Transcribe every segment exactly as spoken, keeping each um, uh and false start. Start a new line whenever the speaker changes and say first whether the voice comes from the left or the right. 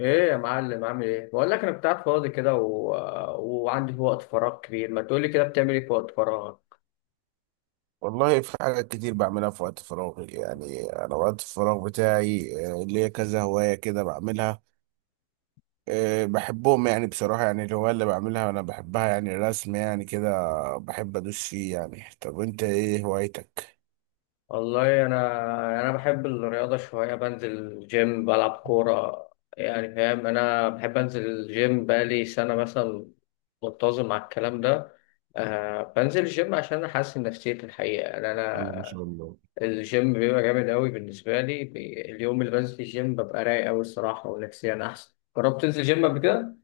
left: ايه يا معلم؟ عامل ايه؟ بقول لك انا كنت قاعد فاضي كده و... وعندي وقت فراغ كبير. ما تقولي كده، بتعمل ايه في وقت فراغك؟
right: والله في حاجات كتير بعملها في وقت فراغي، يعني أنا وقت الفراغ بتاعي آه، ليا كذا هواية كده بعملها. آه، بحبهم، يعني بصراحة يعني الهواية اللي بعملها أنا بحبها، يعني الرسم يعني كده بحب أدوس فيه. يعني طب أنت إيه هوايتك؟
left: والله انا انا بحب الرياضه شويه، بنزل جيم، بلعب كوره، يعني فاهم. انا بحب انزل الجيم بقالي سنه مثلا، منتظم على الكلام ده. آه بنزل الجيم عشان احسن نفسيتي الحقيقه. يعني
right: الله ما
left: انا
right: شاء الله.
left: الجيم بيبقى جامد قوي بالنسبه لي. بي... اليوم اللي بنزل الجيم ببقى رايق قوي الصراحه، ونفسيا احسن. جربت تنزل جيم قبل كده؟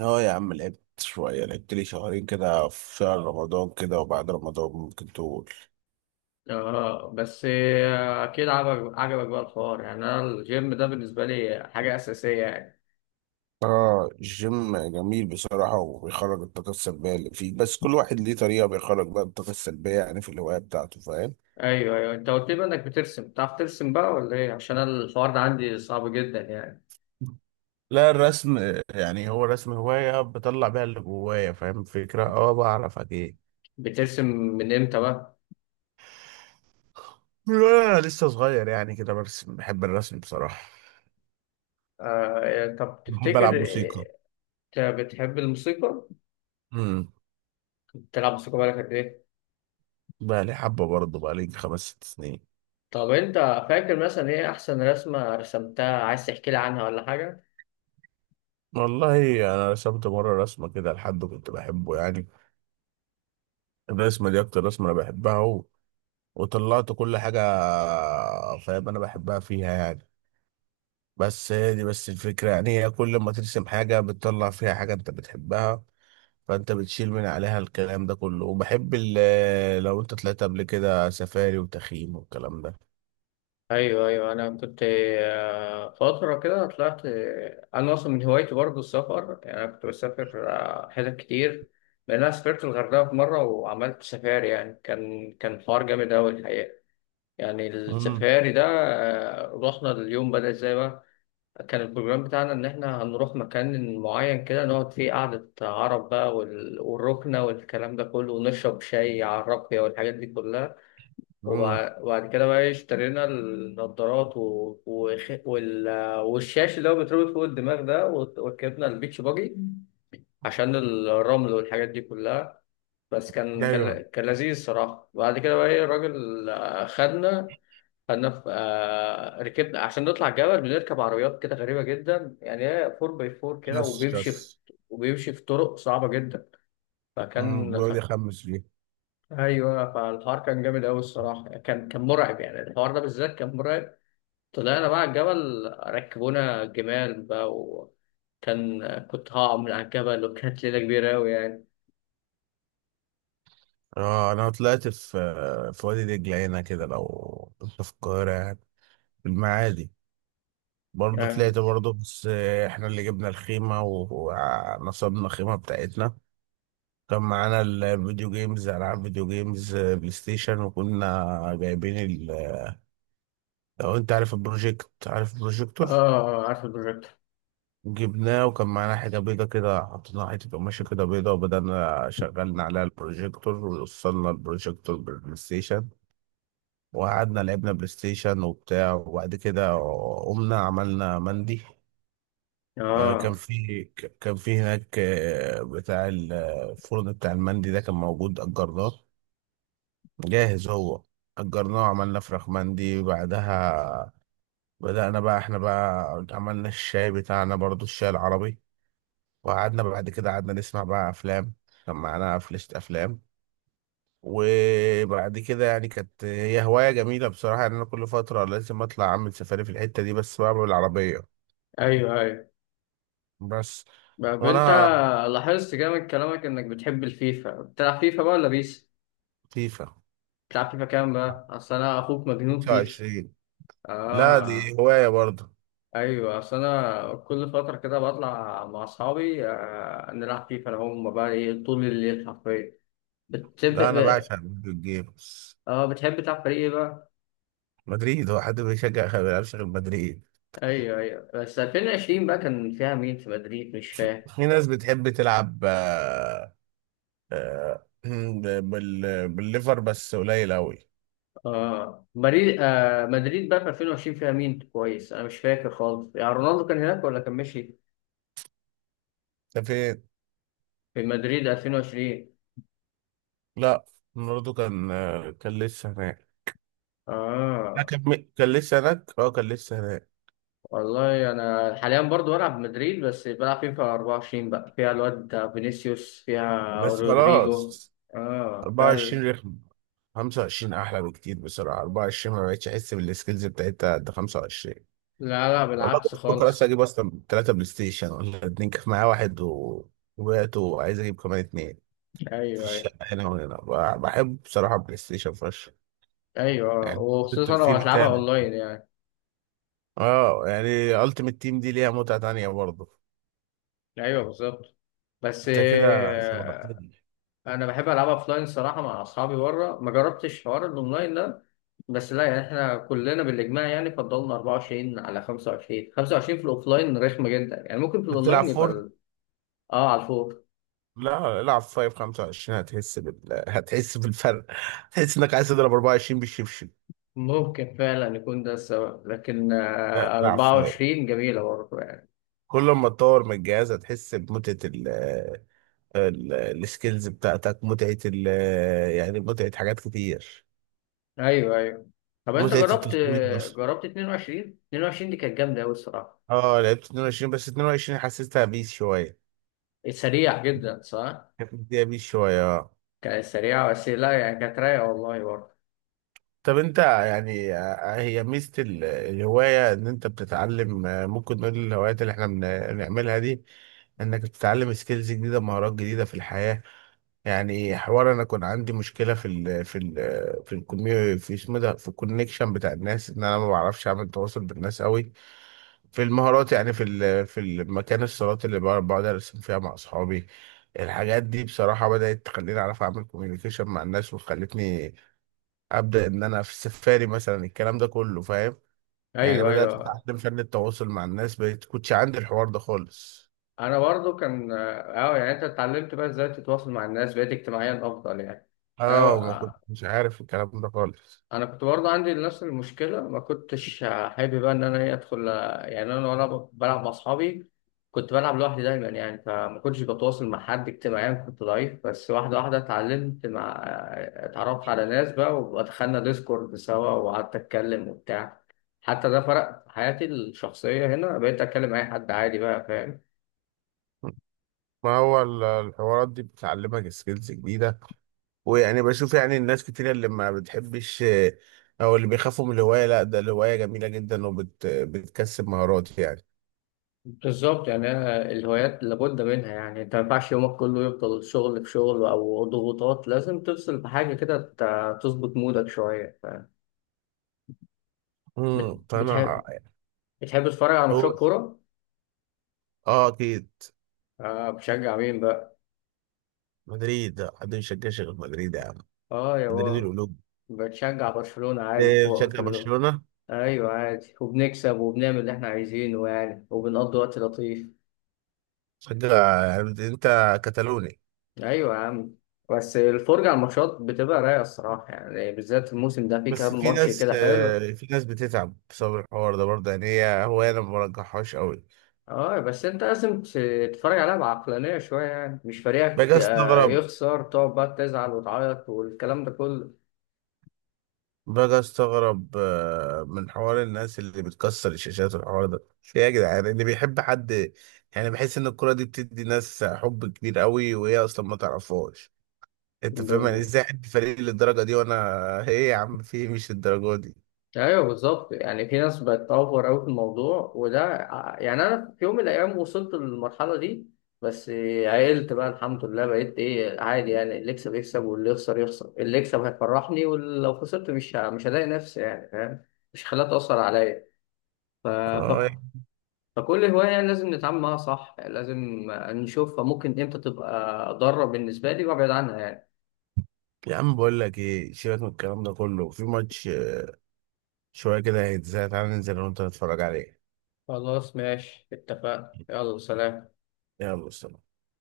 right: اه يا عم، لعبت شوية، لعبت لي شهرين كده في شهر رمضان كده، وبعد رمضان ممكن تقول.
left: اه بس آه، اكيد عجبك عجبك بقى الحوار. يعني انا الجيم ده بالنسبه لي حاجه اساسيه يعني.
right: اه الجيم جميل بصراحة، وبيخرج الطاقة السلبية اللي فيه، بس كل واحد ليه طريقة بيخرج بقى الطاقة السلبية يعني في الهواية بتاعته، فاهم.
left: ايوه ايوه، انت قلت لي بقى انك بترسم. بتعرف ترسم بقى ولا ايه؟ عشان أنا الحوار ده عندي صعب جدا يعني.
right: لا الرسم، يعني هو الرسم هواية بطلع بيها اللي جوايا، فاهم الفكرة، اه بعرف اجي.
left: بترسم من امتى بقى؟
right: لا، لسه صغير، يعني كده برسم، بحب الرسم بصراحة.
left: آه طب
right: بحب
left: تفتكر.
right: ألعب موسيقى.
left: آه، انت بتحب الموسيقى؟
right: امم.
left: بتلعب موسيقى بقالك قد ايه؟
right: بقى لي حبة، برضه بقى لي خمس ست سنين.
left: طب انت فاكر مثلا ايه احسن رسمه رسمتها؟ عايز تحكي لي عنها ولا حاجه؟
right: والله أنا رسمت مرة رسمة كده لحد كنت بحبه، يعني الرسمة دي أكتر رسمة أنا بحبها، و... وطلعت كل حاجة. فاهم أنا بحبها فيها يعني. بس هي دي بس الفكرة، يعني هي كل ما ترسم حاجة بتطلع فيها حاجة أنت بتحبها، فانت بتشيل من عليها الكلام ده كله. وبحب ال- لو انت طلعت قبل كده سفاري وتخييم والكلام ده.
left: ايوه ايوه انا كنت آه، فتره كده طلعت. آه، انا اصلا من هوايتي برضه السفر. يعني انا كنت بسافر آه، حتت كتير. لان انا سافرت الغردقه في مره وعملت سفاري. يعني كان كان حوار جامد قوي الحقيقه، يعني
right: امم.
left: السفاري ده. آه، رحنا، اليوم بدأ ازاي بقى؟ كان البروجرام بتاعنا ان احنا هنروح مكان معين كده نقعد فيه قعده عرب بقى، وال- والركنه والكلام ده كله، ونشرب شاي على الرقيه والحاجات دي كلها.
right: امم.
left: وبع- وبعد كده بقى اشترينا النضارات و... وخ... وال... والشاش اللي هو بيتربط فوق الدماغ ده، وت- وركبنا البيتش باجي عشان الرمل والحاجات دي كلها. بس كان
right: ايوه.
left: كان, كان لذيذ الصراحة. بعد كده بقى ايه، الراجل آه، خدنا. خدنا في آه، ركبنا عشان نطلع الجبل. بنركب عربيات كده غريبة جدا، يعني هي اربعة باي اربعة كده،
right: شس
left: وبيمشي
right: شس.
left: في... وبيمشي في طرق صعبة جدا.
right: امم،
left: فكان ف...
right: ويقعد يخمس فيه.
left: ايوه، فالحوار كان جامد قوي الصراحه. كان كان مرعب، يعني الحوار ده بالذات كان مرعب. طلعنا بقى على الجبل، ركبونا جمال بقى، وكان كنت هقع من على الجبل، وكانت ليلة كبيرة أوي يعني.
right: اه انا طلعت في في وادي دجله هنا كده، لو انت في القاهره يعني، في المعادي. برضه
left: يعني
right: طلعت برضه بس. احنا اللي جبنا الخيمه و- ونصبنا الخيمه بتاعتنا. كان معانا الفيديو جيمز، العاب فيديو جيمز، بلاي ستيشن، وكنا جايبين، لو انت عارف البروجيكت، عارف
left: آه،
right: البروجيكتور،
left: آه، عارف البروجيكت.
right: جبناه. وكان معانا حاجة بيضة كده، حطينا حتة قماشة كده بيضة، وبدأنا شغلنا عليها البروجيكتور، ووصلنا البروجيكتور بالبلاي ستيشن. وقعدنا لعبنا بلاي ستيشن وبتاع. وبعد كده قمنا عملنا مندي. آه، كان
left: آه
right: في ك- كان في هناك، آه، بتاع ال- آه، الفرن بتاع المندي ده، كان موجود أجرناه، جاهز هو. أجرناه وعملنا فراخ مندي بعدها. بدأنا بقى احنا بقى عملنا الشاي بتاعنا برضو، الشاي العربي. وقعدنا بعد كده قعدنا نسمع بقى أفلام، كان معانا فلاشة أفلام. وبعد كده يعني كانت هي هواية جميلة بصراحة، يعني أنا كل فترة لازم أطلع أعمل سفاري في الحتة دي بس بقى بالعربية.
left: أيوه أيوه.
right: بس
left: طب أنت
right: وأنا
left: لاحظت كده من كلامك إنك بتحب الفيفا. بتلعب فيفا بقى ولا بيس؟
right: لطيفة.
left: بتلعب فيفا كام بقى؟ أصل أنا أخوك مجنون فيفا.
right: خمسة وعشرين. لا دي
left: آه
right: هواية برضه.
left: أيوه، أصل أنا كل فترة كده بطلع مع أصحابي آه نلعب فيفا، أنا هم بقى إيه، طول الليل حرفيا. بتحب
right: لا أنا بعشق فيديو جيمز.
left: اه بتحب تلعب فريق إيه بقى؟
right: مدريد، هو حد بيشجع ما بيلعبش غير مدريد.
left: ايوه ايوه، بس الفين وعشرين بقى كان فيها مين في مدريد؟ مش فاهم.
right: في ناس بتحب تلعب آه، آه، بال... بالليفر بس قليل قوي.
left: اه مدريد، آه مدريد بقى في الفين وعشرين فيها مين؟ كويس، انا مش فاكر خالص، يعني رونالدو كان هناك ولا كان مشي
right: ده فين؟
left: في مدريد الفين وعشرين؟
right: لا برضه كان، آه، كان لسه هناك. لا،
left: اه
right: كان م- كان لسه هناك، اه كان لسه هناك.
left: والله انا حاليا برضو بلعب مدريد، بس بلعب فيفا اربعة وعشرين بقى، فيها الواد فينيسيوس، فيها
right: بس
left: رودريجو.
right: خلاص.
left: اه فال
right: أربعة وعشرين رخم، خمسة وعشرين احلى بكتير بسرعه، أربعة وعشرون ما بقتش احس بالسكيلز بتاعتها قد خمسة وعشرين.
left: لا لا،
right: والله كنت
left: بالعكس
right: بفكر اصلا
left: خالص.
right: اجيب اصلا ثلاثه بلاي ستيشن ولا اتنين، كان معايا واحد و- وبعته، وعايز اجيب كمان اتنين في
left: ايوه ايوه.
right: الشقه هنا وهنا. ب- بحب بصراحه بلاي ستيشن فشخ،
left: ايوه،
right: يعني
left: وخصوصا لو
right: الترفيه
left: هتلعبها
right: بتاعي.
left: اونلاين يعني.
right: اه يعني التيمت تيم دي ليها متعة تانية برضه.
left: ايوه بالظبط. بس
right: انت كده شبهتني.
left: انا بحب العبها اوفلاين صراحه مع اصحابي بره، ما جربتش حوار الاونلاين ده. بس لا، يعني احنا كلنا بالاجماع يعني فضلنا اربعة وعشرين على خمسة وعشرين. خمسة وعشرين في الاوفلاين رخمه جدا يعني، ممكن في
right: بتلعب
left: الاونلاين يبقى
right: فور؟
left: ال- اه على الفوق.
right: لا العب فايف خمسة وعشرين، هتحس بال... هتحس بالفرق، هتحس انك عايز تضرب أربعة وعشرين بالشبشب.
left: ممكن فعلا يكون ده السبب، لكن
right: لا،
left: آه
right: العب فايف،
left: اربعة وعشرين جميله برضه يعني.
right: كل ما تطور من الجهاز هتحس بمتعة ال... ال... السكيلز بتاعتك، متعة ال... يعني متعة حاجات كتير،
left: ايوه ايوه. طب انت
right: متعة
left: جربت،
right: التفويض بس.
left: جربت اتنين وعشرين؟ اتنين وعشرين دي كانت جامده قوي الصراحه.
right: اه لعبت اتنين وعشرين، بس اتنين وعشرين حسيتها بيس شوية،
left: سريع جدا صح.
right: كانت مديها بيس شوية آه.
left: كانت سريعه، بس لا يعني كانت رايقه والله برضه.
right: طب انت يعني، آه، هي ميزة ال- الهواية ان انت بتتعلم، آه، ممكن نقول الهوايات اللي احنا بن- بنعملها دي، انك بتتعلم سكيلز جديدة، مهارات جديدة في الحياة. يعني حوار انا كان عندي مشكلة في ال في ال في الكميو في اسمه ده في الكونكشن بتاع الناس، ان انا ما بعرفش اعمل تواصل بالناس قوي، في المهارات. يعني في ال في المكان، الصالات اللي بقعد بقعد ارسم فيها مع اصحابي، الحاجات دي بصراحة بدأت تخليني أعرف أعمل كوميونيكيشن مع الناس، وخلتني ابدا ان انا في السفاري مثلا، الكلام ده كله فاهم. يعني
left: ايوه
right: بدات
left: ايوه.
right: اتعلم فن التواصل مع الناس، بقيت كنتش عندي الحوار ده خالص.
left: انا برضو كان اه، يعني انت اتعلمت بقى ازاي تتواصل مع الناس، بقيت اجتماعيا افضل يعني؟ انا
right: اه ما
left: بقى،
right: كنتش عارف الكلام ده خالص.
left: انا كنت برضو عندي نفس المشكله. ما كنتش آه، حابب بقى ان انا ايه ادخل آه، يعني. انا وانا بلعب مع اصحابي كنت بلعب لوحدي دايما يعني، فما كنتش بتواصل مع حد، اجتماعيا كنت ضعيف. بس واحده واحده اتعلمت، مع آه، اتعرفت على ناس بقى ودخلنا ديسكورد سوا وقعدت اتكلم وبتاع. حتى ده فرق في حياتي الشخصيه هنا، بقيت اتكلم مع اي حد عادي بقى، فاهم.
right: ما هو ال- الحوارات دي بتعلمك سكيلز جديدة، ويعني بشوف يعني الناس كتير اللي ما بتحبش آه، أو اللي بيخافوا من الهواية. لا ده الهواية جميلة جدا، وبت بتكسب مهارات يعني.
left: بالظبط، يعني أنا الهوايات لابد منها. يعني انت ما ينفعش يومك كله يفضل شغل في شغل او ضغوطات، لازم تفصل بحاجه كده ت- تظبط مودك شويه. ف- بت-
right: امم فأنا
left: بتحب بتحب تتفرج على ماتشات
right: أقول
left: كوره؟
right: أه أكيد.
left: اه بتشجع مين بقى؟
right: مدريد، حد مش شجعش غير مدريد يا عم،
left: اه يا
right: مدريد
left: بابا.
right: القلوب.
left: بتشجع برشلونه عادي،
right: آه،
left: فوق في
right: بشجع
left: اللون.
right: برشلونة؟
left: ايوه عادي، وبنكسب وبنعمل اللي احنا عايزينه يعني، وبنقضي وقت لطيف.
right: صدق، يعني انت كتالوني.
left: ايوه يا عم. بس الفرجه على الماتشات بتبقى رايقه الصراحه، يعني بالذات الموسم ده في
right: بس
left: كام
right: في
left: ماتش
right: ناس،
left: كده حلو.
right: آه، في ناس بتتعب بسبب الحوار ده برضه، يعني هي هو انا ما برجحهاش قوي.
left: اه بس انت لازم ت- تتفرج عليها بعقلانية شوية، يعني مش فريقك
right: باجي
left: آه،
right: استغرب
left: يخسر تقعد بقى تزعل وتعيط والكلام ده كله.
right: باجي استغرب، آه، من حوار الناس اللي بتكسر الشاشات والحوار ده، في ايه يا جدعان اللي بيحب حد. يعني بحس ان الكرة دي بتدي ناس حب كبير قوي وهي اصلا ما تعرفهاش، انت
left: ب...
right: فاهم، يعني ازاي حد فريق للدرجة دي. وانا ايه يا عم في إيه؟ مش الدرجة دي.
left: ايوه بالظبط، يعني في ناس بقت اوفر اوي في الموضوع، وده ع- يعني انا في يوم من الايام وصلت للمرحلة دي. بس آه، عقلت بقى الحمد لله، بقيت ايه عادي يعني، اللي يكسب يكسب واللي يخسر يخسر. اللي يكسب هيفرحني، ولو خسرت مش ه- مش هضايق نفسي يعني، فاهم، مش هخليها تأثر عليا. ف...
right: اه
left: فكل هواية لازم نتعامل معاها صح، لازم نشوفها ممكن امتى تبقى ضارة بالنسبة لي وابعد عنها يعني.
right: يا عم بقول لك ايه، سيبك من الكلام ده كله، في ماتش شوية كده هيتزاي، تعالى ننزل أنا وأنت نتفرج عليه.
left: خلاص ماشي، اتفقنا، يلا سلام.
right: يلا سلام.